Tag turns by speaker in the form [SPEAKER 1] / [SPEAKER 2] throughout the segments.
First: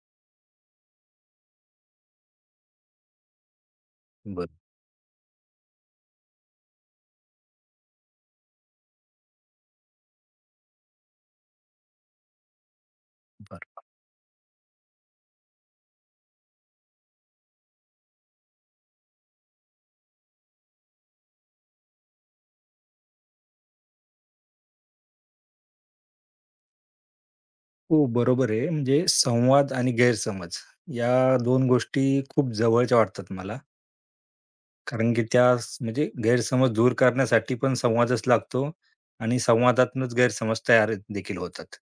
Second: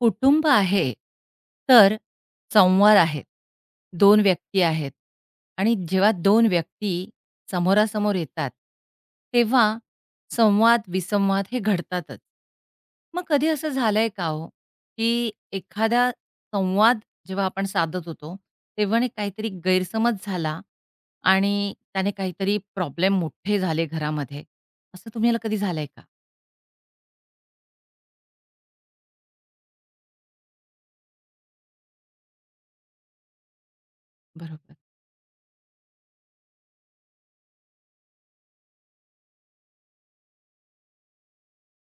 [SPEAKER 1] कुटुंब आहे, तर संवाद आहेत. दोन
[SPEAKER 2] बरोबर.
[SPEAKER 1] व्यक्ती आहेत आणि जेव्हा दोन व्यक्ती समोरासमोर येतात, तेव्हा संवाद-विसंवाद हे घडतातच. मग कधी असं झालंय का हो, की एखादा संवाद जेव्हा आपण साधत होतो, तेव्हा ना काहीतरी गैरसमज झाला आणि त्याने काहीतरी प्रॉब्लेम मोठे झाले घरामध्ये, असं तुम्हाला कधी झालंय का?
[SPEAKER 2] हो, बरोबर आहे. म्हणजे संवाद आणि गैरसमज या दोन गोष्टी खूप जवळच्या वाटतात मला.
[SPEAKER 1] बरोबर.
[SPEAKER 2] कारण की म्हणजे गैरसमज दूर करण्यासाठी पण संवादच लागतो आणि संवादातूनच गैरसमज तयार देखील होतात.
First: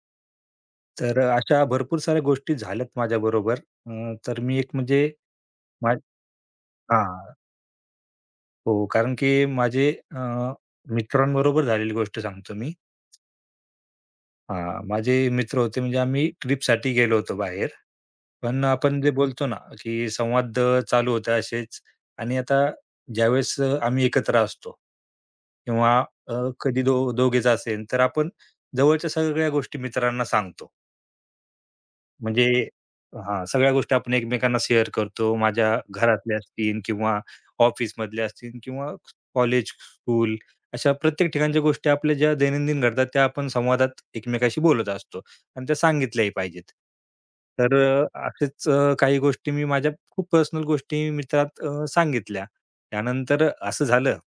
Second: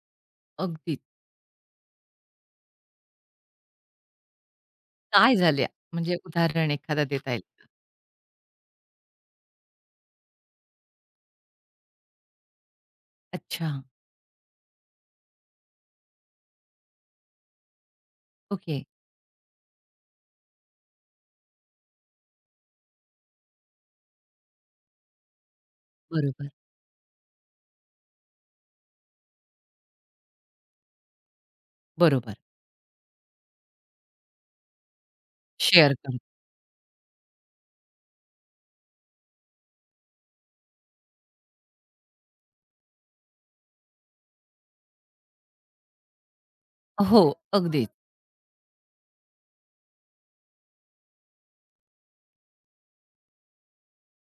[SPEAKER 1] अगदीच.
[SPEAKER 2] तर अशा भरपूर साऱ्या गोष्टी झाल्यात माझ्याबरोबर. तर मी एक म्हणजे
[SPEAKER 1] काय झाल्या?
[SPEAKER 2] मा
[SPEAKER 1] म्हणजे उदाहरण एखादं देता
[SPEAKER 2] हां.
[SPEAKER 1] येईल का?
[SPEAKER 2] हो, कारण की माझे अ, मित्रांबरोबर झालेली गोष्ट सांगतो मी.
[SPEAKER 1] अच्छा,
[SPEAKER 2] हां, माझे मित्र होते म्हणजे आम्ही ट्रिपसाठी गेलो होतो बाहेर. पण
[SPEAKER 1] ओके.
[SPEAKER 2] आपण जे बोलतो ना, की संवाद चालू होते असेच आणि आता ज्यावेळेस आम्ही एकत्र असतो किंवा अ,
[SPEAKER 1] बरोबर.
[SPEAKER 2] कधी दोघेच असेल, तर आपण जवळच्या सगळ्या गोष्टी मित्रांना सांगतो.
[SPEAKER 1] बरोबर.
[SPEAKER 2] म्हणजे हां, सगळ्या गोष्टी आपण एकमेकांना शेअर करतो. माझ्या
[SPEAKER 1] शेअर करू.
[SPEAKER 2] घरातल्या असतील किंवा ऑफिसमधल्या असतील किंवा कॉलेज, स्कूल अशा प्रत्येक ठिकाणच्या गोष्टी आपल्या ज्या दैनंदिन घडतात त्या आपण संवादात एकमेकाशी बोलत असतो आणि त्या सांगितल्याही पाहिजेत.
[SPEAKER 1] हो,
[SPEAKER 2] तर
[SPEAKER 1] अगदीच.
[SPEAKER 2] असेच काही गोष्टी मी माझ्या खूप पर्सनल गोष्टी मित्रात सांगितल्या. त्यानंतर असं झालं,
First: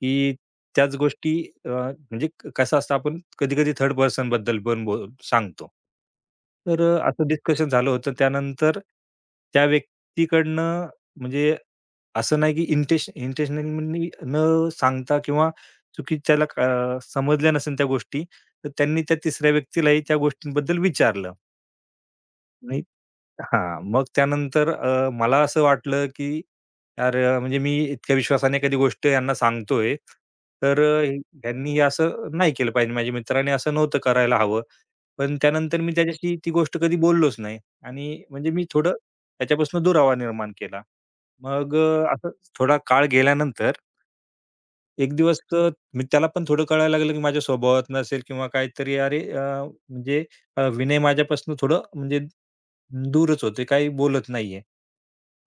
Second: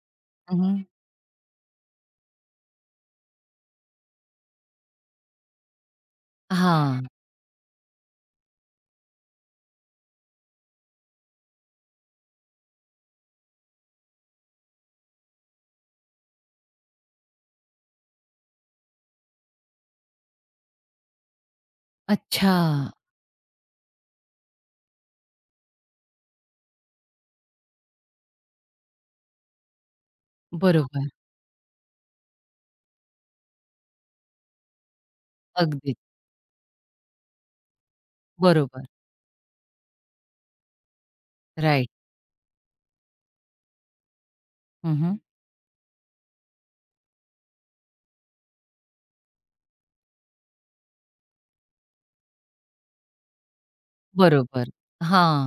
[SPEAKER 2] की
[SPEAKER 1] हं, हं.
[SPEAKER 2] त्याच गोष्टी म्हणजे कसं असतं आपण कधी-कधी थर्ड पर्सन बद्दल पण सांगतो. तर असं डिस्कशन झालं होतं. त्यानंतर त्या व्यक्तीकडनं म्हणजे असं नाही की इंटेन्शनली न सांगता किंवा चुकी त्याला समजल्या नसेल त्या गोष्टी, तर त्यांनी त्या तिसऱ्या व्यक्तीलाही त्या गोष्टींबद्दल विचारलं.
[SPEAKER 1] अच्छा.
[SPEAKER 2] हां, मग त्यानंतर मला असं वाटलं, की "अरे, म्हणजे मी इतक्या विश्वासाने एखादी गोष्ट यांना सांगतोय, तर
[SPEAKER 1] बरोबर.
[SPEAKER 2] ह्यांनी हे असं नाही केलं पाहिजे. माझ्या मित्राने असं नव्हतं करायला हवं." पण त्यानंतर मी
[SPEAKER 1] अगदीच.
[SPEAKER 2] त्याच्याशी ती गोष्ट कधी बोललोच नाही आणि म्हणजे मी
[SPEAKER 1] बरोबर.
[SPEAKER 2] थोडं त्याच्यापासून दुरावा निर्माण केला. मग
[SPEAKER 1] राइट.
[SPEAKER 2] असं थोडा काळ गेल्यानंतर
[SPEAKER 1] हं,
[SPEAKER 2] एक
[SPEAKER 1] हं.
[SPEAKER 2] दिवस मी त्याला पण थोडं कळायला लागलं, की माझ्या स्वभावात नसेल किंवा काहीतरी अरे, म्हणजे विनय माझ्यापासून थोडं म्हणजे दूरच होते, काही बोलत नाहीये.
[SPEAKER 1] बरोबर.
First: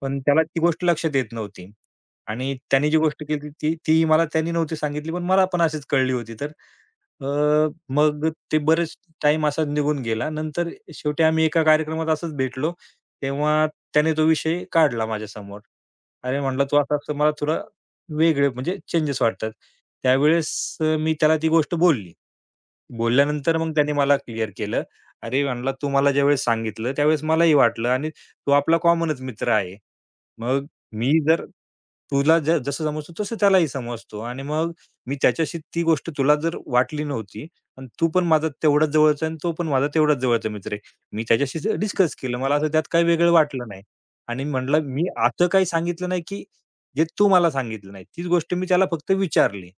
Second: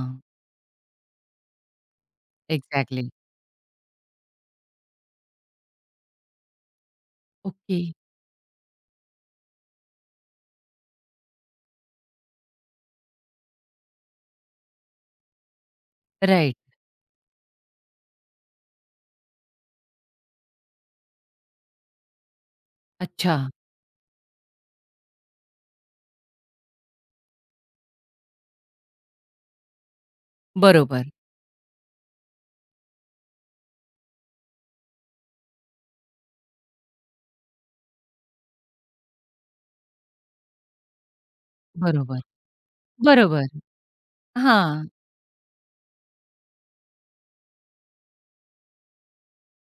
[SPEAKER 2] पण त्याला ती गोष्ट लक्षात येत नव्हती. आणि त्याने जी
[SPEAKER 1] एक्झॅक्टली.
[SPEAKER 2] गोष्ट केली ती ती मला त्याने नव्हती सांगितली, पण मला पण अशीच कळली होती. तर अ,
[SPEAKER 1] ओके.
[SPEAKER 2] मग ते बरेच टाइम असा निघून गेला. नंतर शेवटी आम्ही एका कार्यक्रमात असंच भेटलो, तेव्हा त्याने तो विषय काढला माझ्यासमोर. "अरे,"
[SPEAKER 1] राइट.
[SPEAKER 2] म्हटला, "तू असा-असा मला तुला वेगळे म्हणजे चेंजेस वाटतात." त्यावेळेस मी त्याला ती गोष्ट बोलली.
[SPEAKER 1] अच्छा.
[SPEAKER 2] बोलल्यानंतर मग त्याने मला क्लिअर केलं. अरे, म्हणला, "तू मला ज्यावेळेस सांगितलं त्यावेळेस मलाही वाटलं आणि तो आपला कॉमनच मित्र आहे. मग
[SPEAKER 1] बरोबर.
[SPEAKER 2] मी जर तुला जसं समजतो तसं त्यालाही समजतो आणि मग मी त्याच्याशी ती गोष्ट तुला जर वाटली नव्हती आणि तू पण माझा तेवढाच जवळचा आहे आणि तो पण माझा तेवढाच जवळचा मित्र आहे. मी त्याच्याशी डिस्कस
[SPEAKER 1] बरोबर.
[SPEAKER 2] केलं. मला असं त्यात काही वेगळं
[SPEAKER 1] बरोबर.
[SPEAKER 2] वाटलं नाही आणि म्हटलं
[SPEAKER 1] हां.
[SPEAKER 2] मी असं काही सांगितलं नाही, की जे तू मला सांगितलं नाही. तीच गोष्ट मी त्याला फक्त विचारली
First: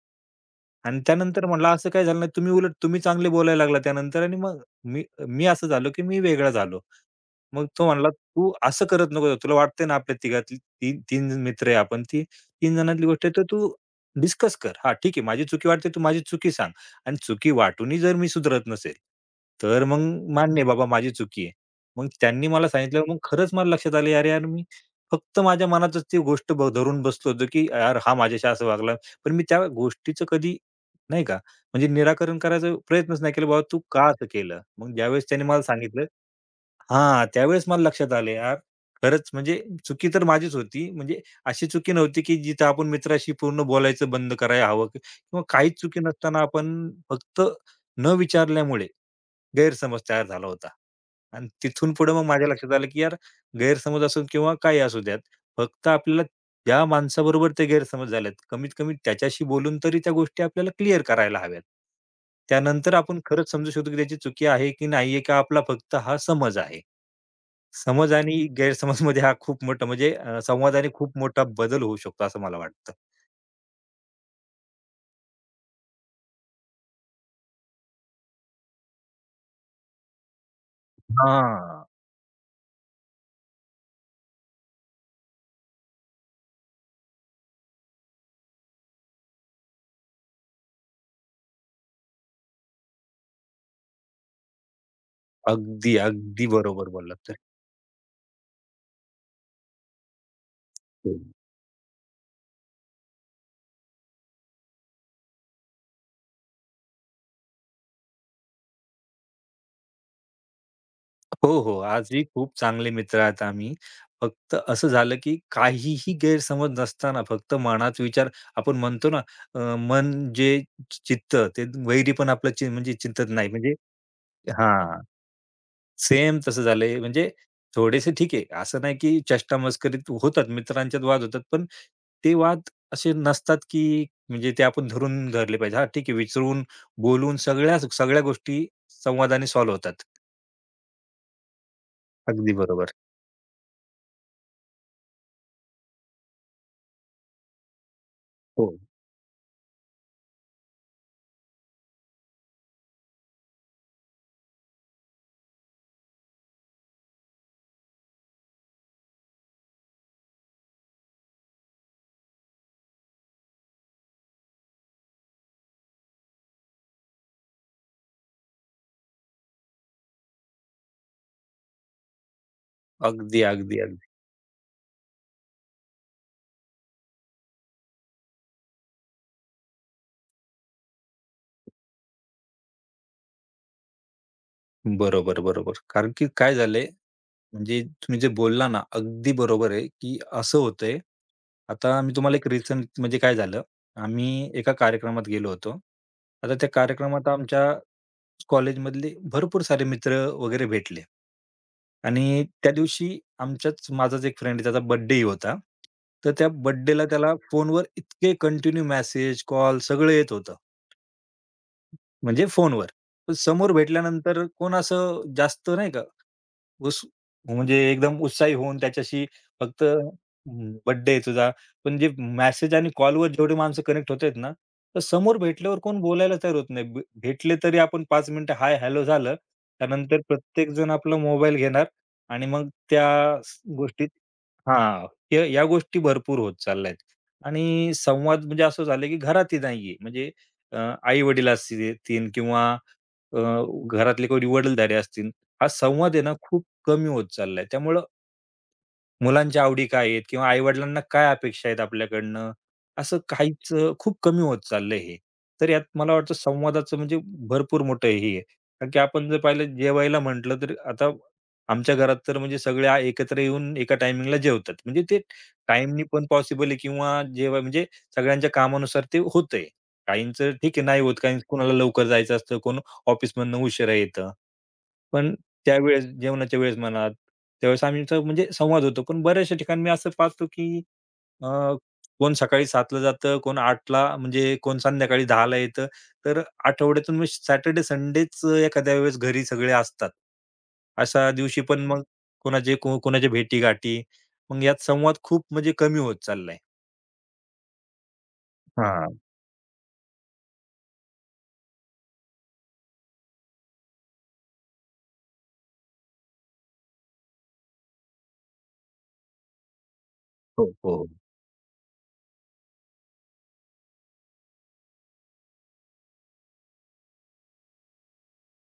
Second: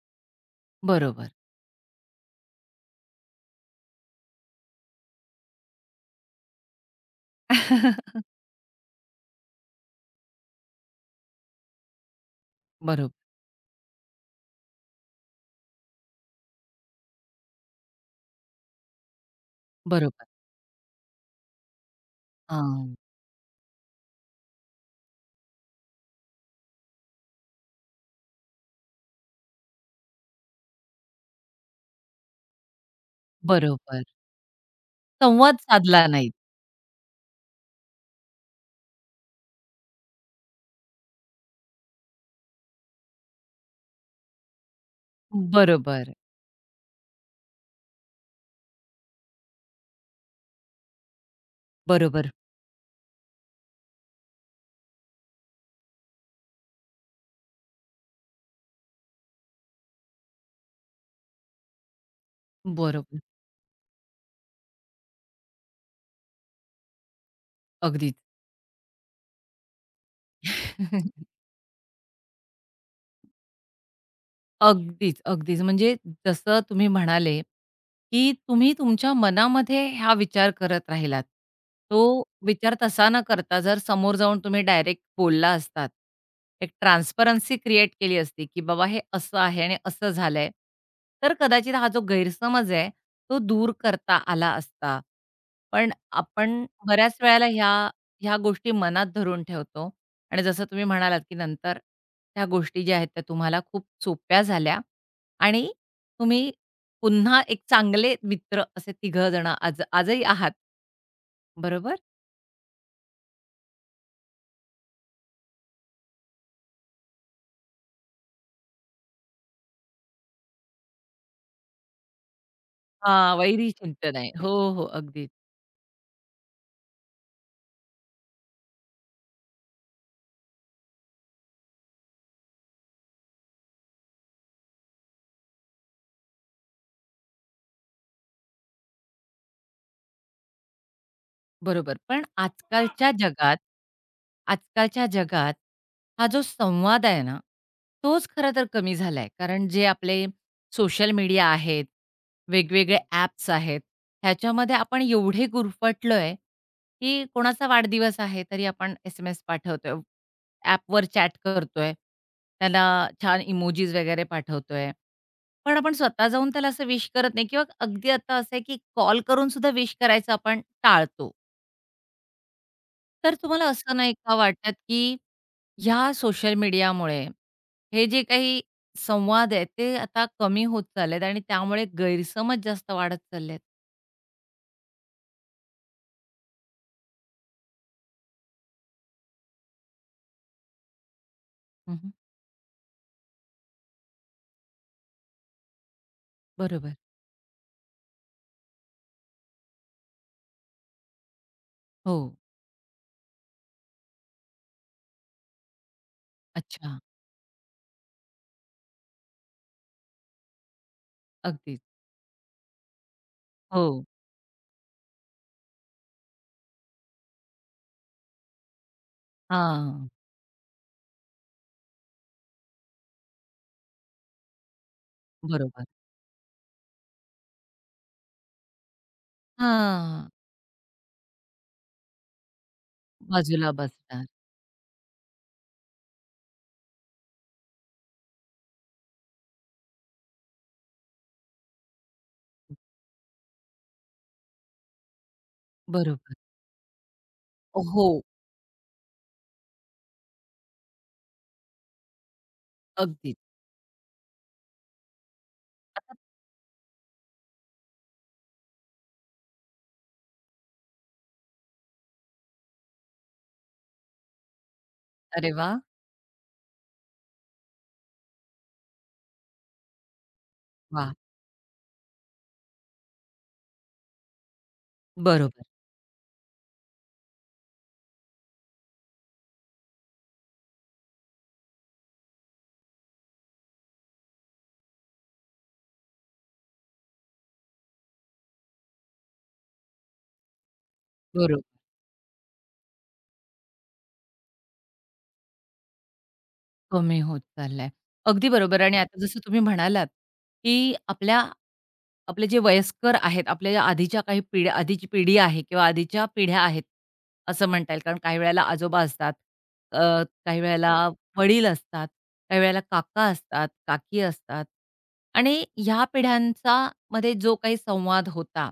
[SPEAKER 2] आणि
[SPEAKER 1] बरोबर.
[SPEAKER 2] त्यानंतर म्हटलं, असं काय झालं नाही. तुम्ही उलट तुम्ही चांगले बोलायला लागला त्यानंतर" आणि मग मी मी असं झालो, की मी वेगळा झालो. मग तो म्हणाला, "तू असं करत नको जाऊ. तुला वाटतंय ना आपल्या तिघातली 3 मित्र आहे आपण. ती 3 जणांतली
[SPEAKER 1] बरोबर.
[SPEAKER 2] गोष्ट आहे, तर तू डिस्कस कर. हां, ठीक आहे. माझी चुकी वाटते, तू माझी चुकी सांग आणि चुकी वाटूनही जर मी सुधरत नसेल, तर मग
[SPEAKER 1] बरोबर.
[SPEAKER 2] मान्य आहे बाबा माझी चुकी आहे." मग त्यांनी मला
[SPEAKER 1] हां.
[SPEAKER 2] सांगितलं, मग खरंच मला लक्षात आलं, "अरे यार, मी फक्त माझ्या मनातच ती गोष्ट धरून बसलो होतो, की यार हा माझ्याशी असं वागला." पण मी त्या गोष्टीचं कधी नाही का, म्हणजे निराकरण करायचा प्रयत्नच नाही केला, "बाबा तू
[SPEAKER 1] बरोबर.
[SPEAKER 2] का असं केलं?" मग ज्यावेळेस त्याने
[SPEAKER 1] संवाद
[SPEAKER 2] मला सांगितलं,
[SPEAKER 1] साधला नाही.
[SPEAKER 2] त्यावेळेस मला लक्षात आलं यार, खरंच म्हणजे चुकी तर माझीच होती. म्हणजे अशी चुकी नव्हती, की जिथं आपण मित्राशी पूर्ण बोलायचं बंद करायला हवं किंवा काहीच चुकी
[SPEAKER 1] बरोबर.
[SPEAKER 2] नसताना आपण फक्त न विचारल्यामुळे गैरसमज तयार झाला होता. आणि तिथून पुढे मग
[SPEAKER 1] बरोबर.
[SPEAKER 2] माझ्या लक्षात आलं, की यार गैरसमज असून किंवा काही असू द्यात, फक्त आपल्याला ज्या माणसाबरोबर ते गैरसमज झालेत, कमीत कमी त्याच्याशी बोलून तरी त्या गोष्टी आपल्याला क्लिअर करायला हव्यात. त्यानंतर
[SPEAKER 1] बरोबर.
[SPEAKER 2] आपण खरंच समजू शकतो, की त्याची चुकी आहे की नाही का आपला फक्त हा समज आहे. समज
[SPEAKER 1] अगदीच.
[SPEAKER 2] आणि गैरसमजमध्ये हा खूप मोठा म्हणजे संवादाने खूप मोठा बदल होऊ शकतो असं मला वाटतं.
[SPEAKER 1] अगदीच, अगदीच. म्हणजे जसं तुम्ही म्हणाले, की तुम्ही तुमच्या मनामध्ये हा विचार करत राहिलात.
[SPEAKER 2] हां.
[SPEAKER 1] तो विचार तसा न करता जर समोर जाऊन तुम्ही डायरेक्ट बोलला असतात, एक ट्रान्सपरन्सी क्रिएट केली असती, की बाबा हे असं आहे आणि असं झालंय, तर कदाचित हा जो गैरसमज आहे, तो दूर करता आला असता. पण
[SPEAKER 2] अगदी, अगदी
[SPEAKER 1] आपण
[SPEAKER 2] बरोबर
[SPEAKER 1] बऱ्याच
[SPEAKER 2] बोललात तर.
[SPEAKER 1] वेळेला ह्या ह्या गोष्टी मनात धरून ठेवतो आणि जसं तुम्ही म्हणालात, की नंतर त्या गोष्टी ज्या आहेत त्या तुम्हाला खूप सोप्या झाल्या आणि तुम्ही पुन्हा एक चांगले मित्र असे तिघं जण आजही आहात,
[SPEAKER 2] हो, हो.
[SPEAKER 1] बरोबर?
[SPEAKER 2] आजही खूप चांगले मित्र आहात आम्ही. फक्त असं झालं की काहीही गैरसमज नसताना फक्त मनात विचार आपण म्हणतो ना मन जे चित्त ते वैरी पण आपलं म्हणजे चिंतत
[SPEAKER 1] हां,
[SPEAKER 2] नाही
[SPEAKER 1] वैरी
[SPEAKER 2] म्हणजे
[SPEAKER 1] चिंतन आहे. हो, हो.
[SPEAKER 2] हां.
[SPEAKER 1] अगदीच.
[SPEAKER 2] सेम तसं झालंय. म्हणजे थोडेसे ठीक आहे, असं नाही की चेष्टा-मस्करीत होतात, मित्रांच्यात वाद होतात. पण ते वाद असे नसतात की म्हणजे ते आपण धरले पाहिजे. हां, ठीक आहे, विचारून, बोलून सगळ्या सगळ्या गोष्टी संवादाने सॉल्व्ह होतात.
[SPEAKER 1] बरोबर. पण हां.
[SPEAKER 2] अगदी बरोबर.
[SPEAKER 1] आजकालच्या जगात आजकालच्या जगात हा जो संवाद आहे ना, तोच खरं तर
[SPEAKER 2] हो.
[SPEAKER 1] कमी झालाय. कारण जे आपले सोशल मीडिया आहेत, वेगवेगळे ॲप्स आहेत, ह्याच्यामध्ये आपण एवढे गुरफटलोय, की कोणाचा वाढदिवस आहे तरी आपण एस-एम-एस पाठवतोय. ॲपवर चॅट करतोय. त्याला छान इमोजीज वगैरे पाठवतोय. पण आपण स्वतः जाऊन त्याला असं विश करत नाही किंवा अगदी आता असं आहे, की कॉल करून सुद्धा विश करायचं आपण टाळतो. तर
[SPEAKER 2] अगदी,
[SPEAKER 1] तुम्हाला
[SPEAKER 2] अगदी,
[SPEAKER 1] असं नाही
[SPEAKER 2] अगदी.
[SPEAKER 1] का वाटत, की ह्या सोशल मीडियामुळे हे जे काही संवाद आहेत, ते आता कमी होत चाललेत आणि त्यामुळे गैरसमज जास्त वाढत चाललेत?
[SPEAKER 2] बरोबर, बरोबर. कारण की काय झालंय, म्हणजे तुम्ही जे बोलला ना, अगदी बरोबर आहे, की असं होतंय. आता
[SPEAKER 1] हं,
[SPEAKER 2] मी तुम्हाला एक रिसेंट म्हणजे काय झालं, आम्ही एका कार्यक्रमात गेलो होतो. आता त्या
[SPEAKER 1] बरोबर.
[SPEAKER 2] कार्यक्रमात आमच्या कॉलेजमधले भरपूर सारे मित्र वगैरे भेटले
[SPEAKER 1] हो.
[SPEAKER 2] आणि त्या दिवशी आमच्याच माझाच एक फ्रेंड त्याचा बर्थडेही होता. तर त्या
[SPEAKER 1] अच्छा.
[SPEAKER 2] बर्थडेला त्याला फोनवर इतके कंटिन्यू मेसेज, कॉल सगळं येत होतं,
[SPEAKER 1] अगदीच.
[SPEAKER 2] म्हणजे फोनवर. पण समोर
[SPEAKER 1] हो.
[SPEAKER 2] भेटल्यानंतर कोण असं जास्त नाही का उस म्हणजे एकदम उत्साही होऊन त्याच्याशी फक्त
[SPEAKER 1] हां.
[SPEAKER 2] बर्थडे आहे तुझा. पण जे मेसेज आणि कॉलवर जेवढी माणसं कनेक्ट होत आहेत ना, तर समोर भेटल्यावर
[SPEAKER 1] बरोबर.
[SPEAKER 2] कोण बोलायला तयार होत नाही. भेटले तरी आपण 5 मिनिटं हाय, हॅलो झालं. त्यानंतर
[SPEAKER 1] हा,
[SPEAKER 2] प्रत्येकजण आपला मोबाईल घेणार आणि मग त्या
[SPEAKER 1] बाजूला
[SPEAKER 2] गोष्टीत
[SPEAKER 1] बसणार.
[SPEAKER 2] हां, या या गोष्टी भरपूर होत चालल्यात आणि संवाद म्हणजे असं झालं की घरातही नाहीये. म्हणजे अ, आई-वडील असतील किंवा अ, घरातले कोणी वडीलधारे असतील, हा संवाद आहे ना
[SPEAKER 1] बरोबर.
[SPEAKER 2] खूप कमी होत चाललाय. त्यामुळं
[SPEAKER 1] हो.
[SPEAKER 2] मुलांच्या आवडी काय आहेत किंवा आई-वडिलांना काय अपेक्षा आहेत आपल्याकडनं, असं
[SPEAKER 1] अगदीच.
[SPEAKER 2] काहीच खूप कमी होत चाललंय हे. तर यात मला वाटतं संवादाचं म्हणजे भरपूर मोठं हे आहे. कारण की आपण जर पाहिलं जेवायला म्हटलं तर आता आमच्या घरात तर म्हणजे सगळे एकत्र येऊन एका टायमिंगला जेवतात. म्हणजे ते
[SPEAKER 1] अरे वाह!
[SPEAKER 2] टाईमनी पण पॉसिबल आहे किंवा जेव्हा म्हणजे सगळ्यांच्या कामानुसार ते होतंय. काहींचं ठीक आहे नाही
[SPEAKER 1] वाह!
[SPEAKER 2] होत, काही कुणाला लवकर जायचं असतं, कोण ऑफिसमधनं उशिरा येतं. पण
[SPEAKER 1] बरोबर.
[SPEAKER 2] त्यावेळेस जेवणाच्या वेळेस म्हणा, त्यावेळेस आमचा म्हणजे संवाद होतो. पण बऱ्याचशा ठिकाणी मी असं पाहतो, की अ, कोण सकाळी 7:00 ला जातं, कोण 8:00 ला म्हणजे कोण संध्याकाळी 10:00 ला येतं. तर आठवड्यातून मग सॅटर्डे, संडेच एखाद्या वेळेस घरी सगळे असतात. अशा दिवशी
[SPEAKER 1] बरोबर.
[SPEAKER 2] पण मग कोणाचे कोणाच्या भेटी-गाठी. मग यात संवाद खूप म्हणजे कमी होत चाललाय.
[SPEAKER 1] कमी होत चाललाय. अगदी बरोबर आणि
[SPEAKER 2] हां.
[SPEAKER 1] आता जसं तुम्ही म्हणालात, की आपले जे वयस्कर आहेत, आपल्या ज्या आधीच्या काही पिढ्या आधीची पिढी आहे किंवा आधीच्या पिढ्या आहेत, असं म्हणता येईल. कारण काही वेळेला आजोबा असतात, अ, काही हो.
[SPEAKER 2] हो, हो.
[SPEAKER 1] वेळेला वडील असतात, काही वेळेला काका असतात, काकी असतात आणि ह्या पिढ्यांचा मध्ये जो काही संवाद होता,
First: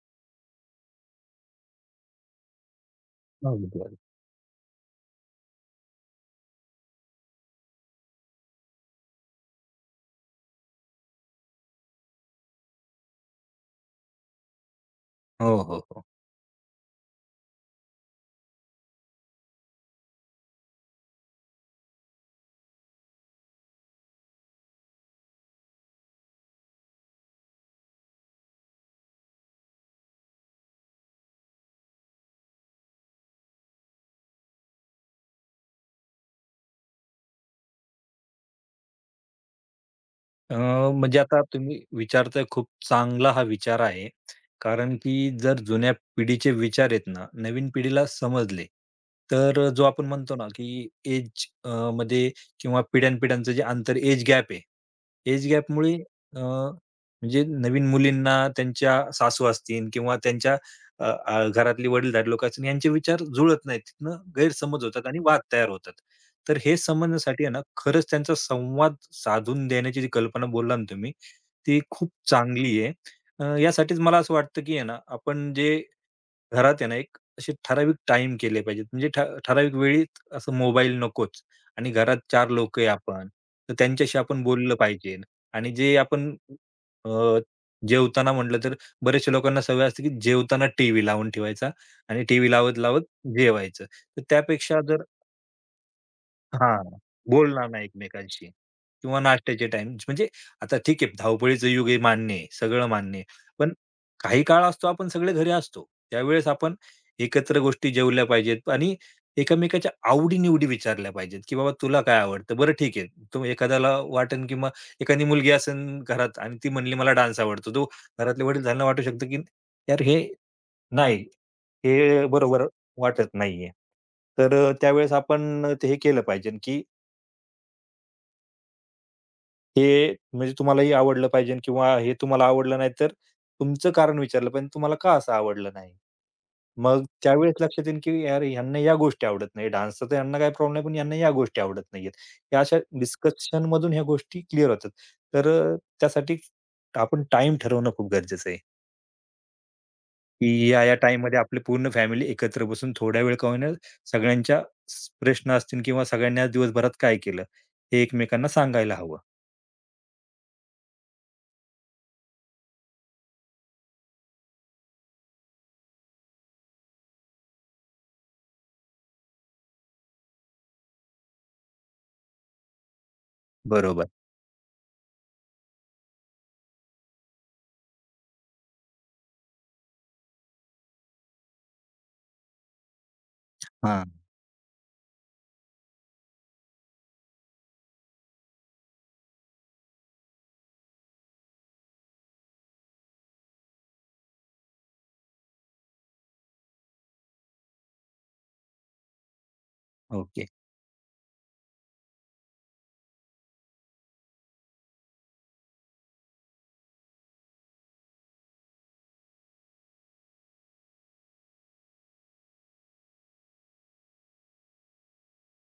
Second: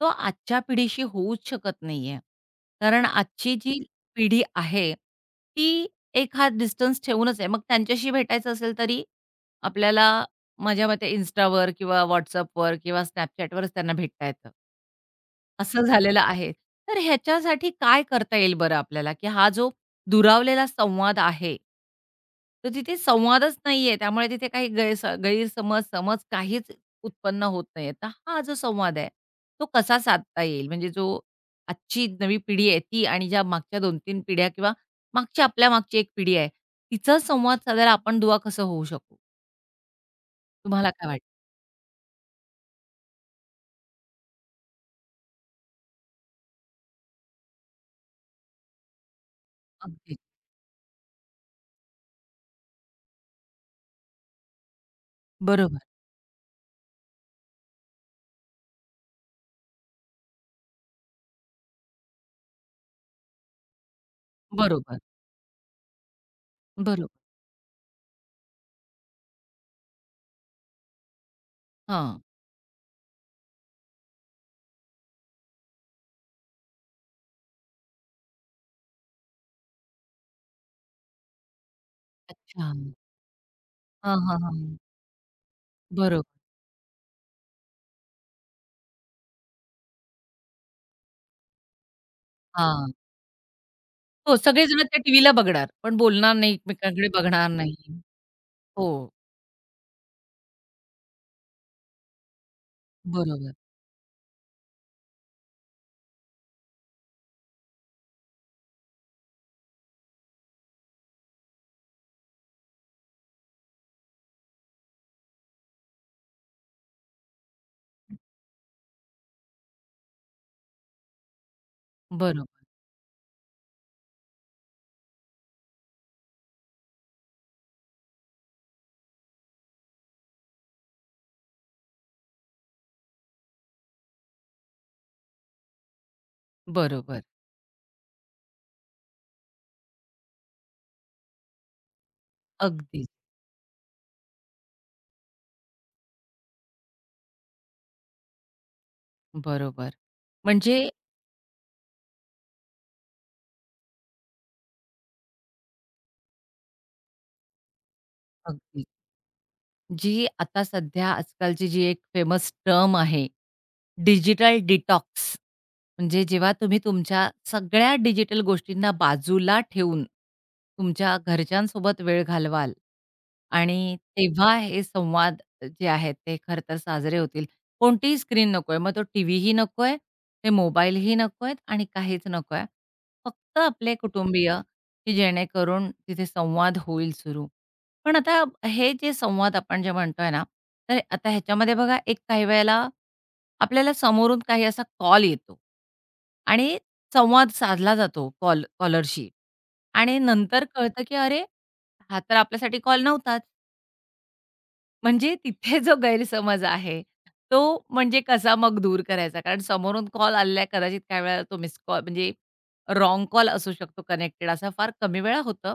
[SPEAKER 1] तो आजच्या पिढीशी होऊच शकत नाहीये. कारण आजची जी
[SPEAKER 2] अगदी, अगदी.
[SPEAKER 1] पिढी आहे, ती एक हा डिस्टन्स ठेवूनच आहे. मग त्यांच्याशी भेटायचं असेल तरी आपल्याला माझ्या मते Instaवर किंवा WhatsAppवर किंवा Snapchatवरच त्यांना भेटता येतं.
[SPEAKER 2] हो, हो,
[SPEAKER 1] असं
[SPEAKER 2] हो.
[SPEAKER 1] झालेलं आहे. तर ह्याच्यासाठी काय करता येईल बरं आपल्याला, की हा जो दुरावलेला संवाद आहे, तर तिथे संवादच नाहीये. त्यामुळे तिथे काही गैरसमज, समज काहीच उत्पन्न होत नाहीये. तर हा जो संवाद आहे, तो कसा साधता येईल? म्हणजे जो आजची नवी पिढी आहे ती आणि ज्या मागच्या 2-3 पिढ्या किंवा मागच्या आपल्या मागची एक पिढी आहे, तिचा संवाद साधायला आपण दुवा कसं होऊ शकू?
[SPEAKER 2] अ,
[SPEAKER 1] तुम्हाला काय
[SPEAKER 2] म्हणजे
[SPEAKER 1] वाटतं?
[SPEAKER 2] आता तुम्ही विचारताय खूप चांगला हा विचार आहे. कारण की जर जुन्या पिढीचे विचार आहेत ना, नवीन पिढीला समजले, तर जो आपण
[SPEAKER 1] अगदीच.
[SPEAKER 2] म्हणतो ना, की एज मध्ये किंवा पिढ्यान-पिढ्यांचं जे आंतर एज गॅप आहे एज
[SPEAKER 1] बरोबर,
[SPEAKER 2] गॅपमुळे म्हणजे नवीन मुलींना त्यांच्या सासू असतील किंवा त्यांच्या अ, अ, घरातली वडीलधारी लोकं असतील यांचे विचार जुळत नाहीत. तिथनं गैरसमज
[SPEAKER 1] बरोबर,
[SPEAKER 2] होतात आणि वाद तयार होतात. तर हे
[SPEAKER 1] बरोबर.
[SPEAKER 2] समजण्यासाठी आहे ना, खरंच त्यांचा संवाद साधून देण्याची जी कल्पना बोलला ना तुम्ही, ती खूप
[SPEAKER 1] हां.
[SPEAKER 2] चांगली आहे. यासाठीच मला असं वाटतं, की आहे ना, आपण जे घरात आहे ना, एक असे ठराविक टाईम केले पाहिजेत. म्हणजे ठराविक वेळीत असं मोबाईल नकोच आणि घरात चार
[SPEAKER 1] अच्छा.
[SPEAKER 2] लोक आहे आपण, तर
[SPEAKER 1] हां,
[SPEAKER 2] त्यांच्याशी
[SPEAKER 1] हां,
[SPEAKER 2] आपण
[SPEAKER 1] हां.
[SPEAKER 2] बोललं पाहिजे आणि जे
[SPEAKER 1] बरोबर.
[SPEAKER 2] आपण अ, जेवताना म्हटलं तर बऱ्याचशा लोकांना सवय असते, की जेवताना टीव्ही लावून ठेवायचा आणि टीव्ही
[SPEAKER 1] हां.
[SPEAKER 2] लावत-लावत जेवायचं. तर
[SPEAKER 1] हो,
[SPEAKER 2] त्यापेक्षा
[SPEAKER 1] सगळेजण त्या
[SPEAKER 2] जर
[SPEAKER 1] टीव्हीला बघणार, पण बोलणार नाही,
[SPEAKER 2] हां,
[SPEAKER 1] एकमेकांकडे बघणार
[SPEAKER 2] बोलणार नाही
[SPEAKER 1] नाही.
[SPEAKER 2] एकमेकांशी
[SPEAKER 1] हो,
[SPEAKER 2] किंवा नाश्त्याचे टाइम, म्हणजे आता ठीक आहे, धावपळीचं युग आहे मान्य आहे, सगळं मान्य आहे.
[SPEAKER 1] बरोबर,
[SPEAKER 2] पण काही काळ असतो आपण सगळे घरी असतो. त्यावेळेस आपण एकत्र गोष्टी जेवल्या पाहिजेत आणि एकमेकाच्या आवडी-निवडी विचारल्या पाहिजेत, की "बाबा तुला काय आवडतं?" बरं ठीक आहे, तो एखाद्याला वाटेल किंवा एखादी मुलगी असेल घरात आणि ती म्हणली "मला डान्स आवडतो." तो घरातले वडील त्यांना वाटू शकतं, की "यार हे नाही. हे
[SPEAKER 1] बरोबर,
[SPEAKER 2] बरोबर वाटत नाहीये. तर त्यावेळेस आपण ते हे केलं पाहिजे, की हे म्हणजे तुम्हालाही आवडलं पाहिजे किंवा हे तुम्हाला आवडलं नाही, तर तुमचं कारण विचारलं पाहिजे, तुम्हाला का असं आवडलं नाही? मग
[SPEAKER 1] बरोबर.
[SPEAKER 2] त्यावेळेस लक्षात येईल, की यार ह्यांना या गोष्टी आवडत नाही. डान्सचा तर ह्यांना काही प्रॉब्लेम नाही, पण ह्यांना या गोष्टी आवडत नाहीयेत. या अशा
[SPEAKER 1] अगदीच,
[SPEAKER 2] डिस्कशनमधून ह्या गोष्टी क्लिअर होतात. तर त्यासाठी आपण टाईम ठरवणं खूप गरजेचं आहे.
[SPEAKER 1] बरोबर.
[SPEAKER 2] की
[SPEAKER 1] म्हणजे
[SPEAKER 2] या-या टाईममध्ये आपली पूर्ण फॅमिली एकत्र बसून थोड्या वेळ का होईना सगळ्यांच्या प्रश्न असतील किंवा सगळ्यांनी आज दिवसभरात काय केलं, हे एकमेकांना
[SPEAKER 1] अगदी
[SPEAKER 2] सांगायला हवं.
[SPEAKER 1] जी आता सध्या आजकालची जी एक फेमस टर्म आहे, डिजिटल डिटॉक्स. म्हणजे जेव्हा तुम्ही तुमच्या सगळ्या डिजिटल गोष्टींना बाजूला ठेवून, तुमच्या घरच्यांसोबत वेळ घालवाल आणि
[SPEAKER 2] बरोबर.
[SPEAKER 1] तेव्हा हे संवाद जे आहेत ते खरं तर साजरे होतील. कोणतीही स्क्रीन नको आहे. मग तो टीव्हीही नको आहे, ते मोबाईलही नको आहेत आणि काहीच नको फक्त आपले
[SPEAKER 2] हां.
[SPEAKER 1] कुटुंबीय, की जेणेकरून तिथे संवाद होईल सुरू. पण आता हे जे संवाद आपण जे म्हणतोय ना, तर आता ह्याच्यामध्ये बघा एक काही वेळेला आपल्याला समोरून काही असा कॉल येतो आणि संवाद साधला जातो कॉलरशी आणि
[SPEAKER 2] ओके.
[SPEAKER 1] नंतर कळतं की अरे, हा तर आपल्यासाठी कॉल नव्हताच. म्हणजे तिथे जो गैरसमज आहे, तो म्हणजे कसा मग दूर करायचा? कारण समोरून कॉल आलेला आहे, कदाचित काही वेळेला तो मिस कॉल म्हणजे रॉन्ग कॉल असू शकतो कनेक्टेड असा फार कमी वेळा होतं.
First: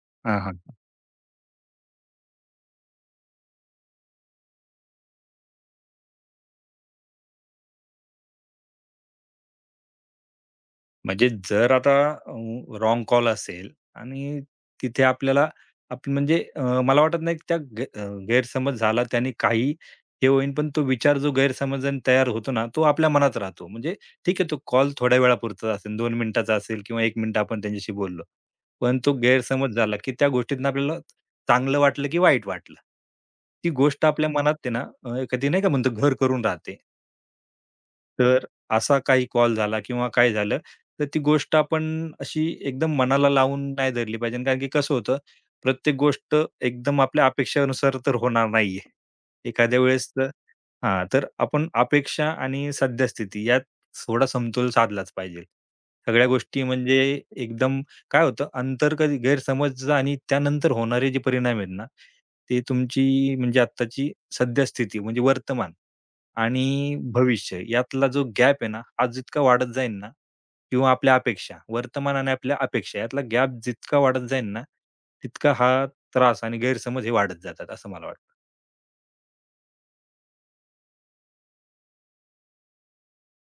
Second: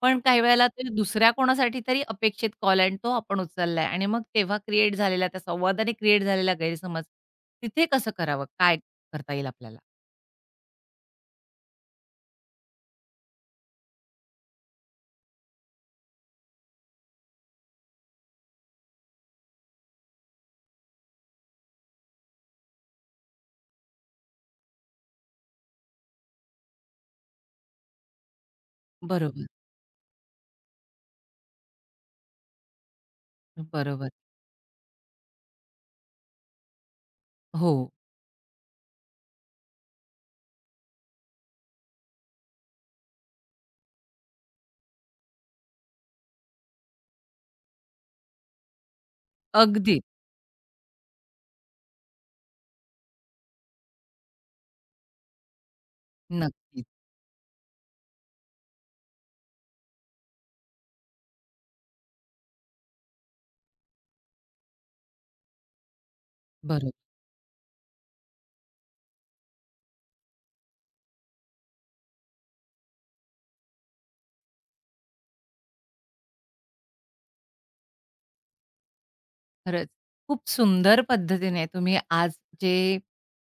[SPEAKER 1] पण काही
[SPEAKER 2] हां, हां.
[SPEAKER 1] वेळेला ते दुसऱ्या कोणासाठी तरी अपेक्षित कॉल आणि तो आपण उचलला आणि मग तेव्हा क्रिएट झालेला त्या संवादाने क्रिएट झालेला गैरसमज, तिथे कसं करावं? काय करता येईल आपल्याला?
[SPEAKER 2] म्हणजे जर आता रॉन्ग कॉल असेल आणि तिथे आपल्याला आपण म्हणजे मला वाटत नाही की त्या गैरसमज झाला त्याने काही हे होईन, पण तो विचार जो गैरसमजाने तयार होतो ना, तो आपल्या मनात राहतो. म्हणजे ठीक आहे, तो कॉल थोड्या वेळापुरता असेल, 2 मिनिटाचा असेल किंवा 1 मिनिट आपण त्यांच्याशी बोललो. पण तो
[SPEAKER 1] बरोबर,
[SPEAKER 2] गैरसमज झाला की त्या गोष्टीतनं आपल्याला चांगलं वाटलं की वाईट वाटलं. ती गोष्ट
[SPEAKER 1] बरोबर.
[SPEAKER 2] आपल्या मनात आहे ना, कधी नाही का म्हणतो घर करून राहते.
[SPEAKER 1] हो,
[SPEAKER 2] तर असा काही कॉल झाला किंवा काय झालं, तर ती गोष्ट आपण अशी एकदम मनाला लावून नाही धरली पाहिजे. कारण की कसं होतं, प्रत्येक गोष्ट एकदम आपल्या अपेक्षेनुसार तर होणार नाहीये. एखाद्या
[SPEAKER 1] अगदी.
[SPEAKER 2] वेळेस तर हां, तर आपण अपेक्षा आणि सद्यस्थिती यात थोडा समतोल साधलाच पाहिजे. सगळ्या गोष्टी
[SPEAKER 1] नक्कीच.
[SPEAKER 2] म्हणजे एकदम काय होतं अंतर कधी गैरसमज आणि त्यानंतर होणारे जे परिणाम आहेत ना, ते तुमची म्हणजे आत्ताची सद्यस्थिती म्हणजे वर्तमान
[SPEAKER 1] बरोबर.
[SPEAKER 2] आणि भविष्य यातला जो गॅप आहे ना, हा जितका वाढत जाईल ना किंवा आपल्या अपेक्षा, वर्तमान आणि आपल्या अपेक्षा यातला गॅप जितका वाढत जाईल ना, तितका हा त्रास आणि गैरसमज हे वाढत जातात, असं मला वाटतं.
[SPEAKER 1] खरंच. खूप सुंदर पद्धतीने तुम्ही आज जे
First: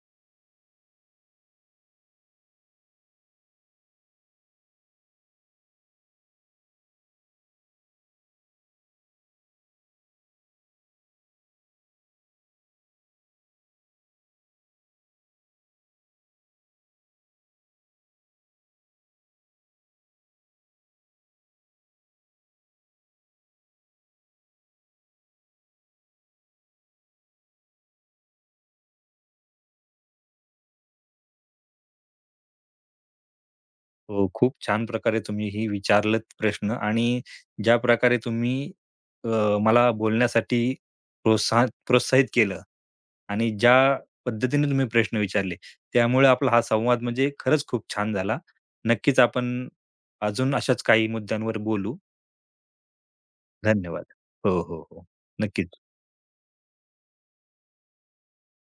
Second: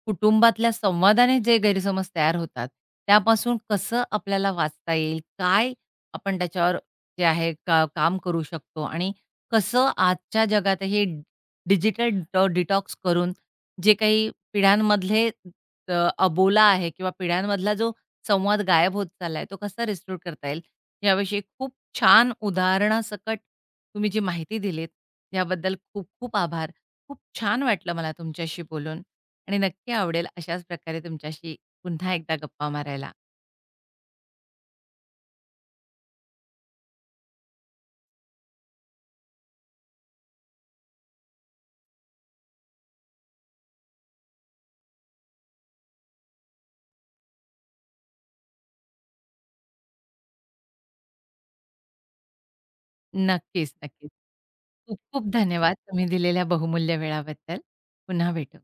[SPEAKER 1] कुटुंबातल्या संवादाने जे गैरसमज तयार होतात, त्यापासून कसं आपल्याला वाचता येईल? काय आपण त्याच्यावर जे आहे का काम करू शकतो? आणि कसं आजच्या जगातही डिजिटल डिटॉक्स करून जे काही पिढ्यांमधले अबोला आहे किंवा पिढ्यांमधला जो संवाद गायब होत चाललाय, तो कसा रिस्टोर करता येईल? याविषयी खूप छान उदाहरणासकट तुम्ही जी माहिती दिलीत याबद्दल खूप-खूप आभार. खूप छान वाटलं मला तुमच्याशी बोलून आणि नक्की आवडेल अशाच प्रकारे तुमच्याशी पुन्हा एकदा गप्पा मारायला.
[SPEAKER 2] हो, खूप छान प्रकारे तुम्ही ही विचारलत प्रश्न आणि ज्या प्रकारे तुम्ही अ, मला बोलण्यासाठी प्रोत्साहित केलं आणि ज्या पद्धतीने तुम्ही प्रश्न विचारले, त्यामुळे आपला हा संवाद म्हणजे खरंच खूप छान झाला. नक्कीच आपण अजून अशाच काही मुद्द्यांवर बोलू.
[SPEAKER 1] नक्कीच,
[SPEAKER 2] धन्यवाद.
[SPEAKER 1] नक्कीच.
[SPEAKER 2] हो, हो, हो.
[SPEAKER 1] खूप-खूप धन्यवाद
[SPEAKER 2] नक्कीच.
[SPEAKER 1] तुम्ही दिलेल्या बहुमूल्य वेळाबद्दल. पुन्हा भेटू.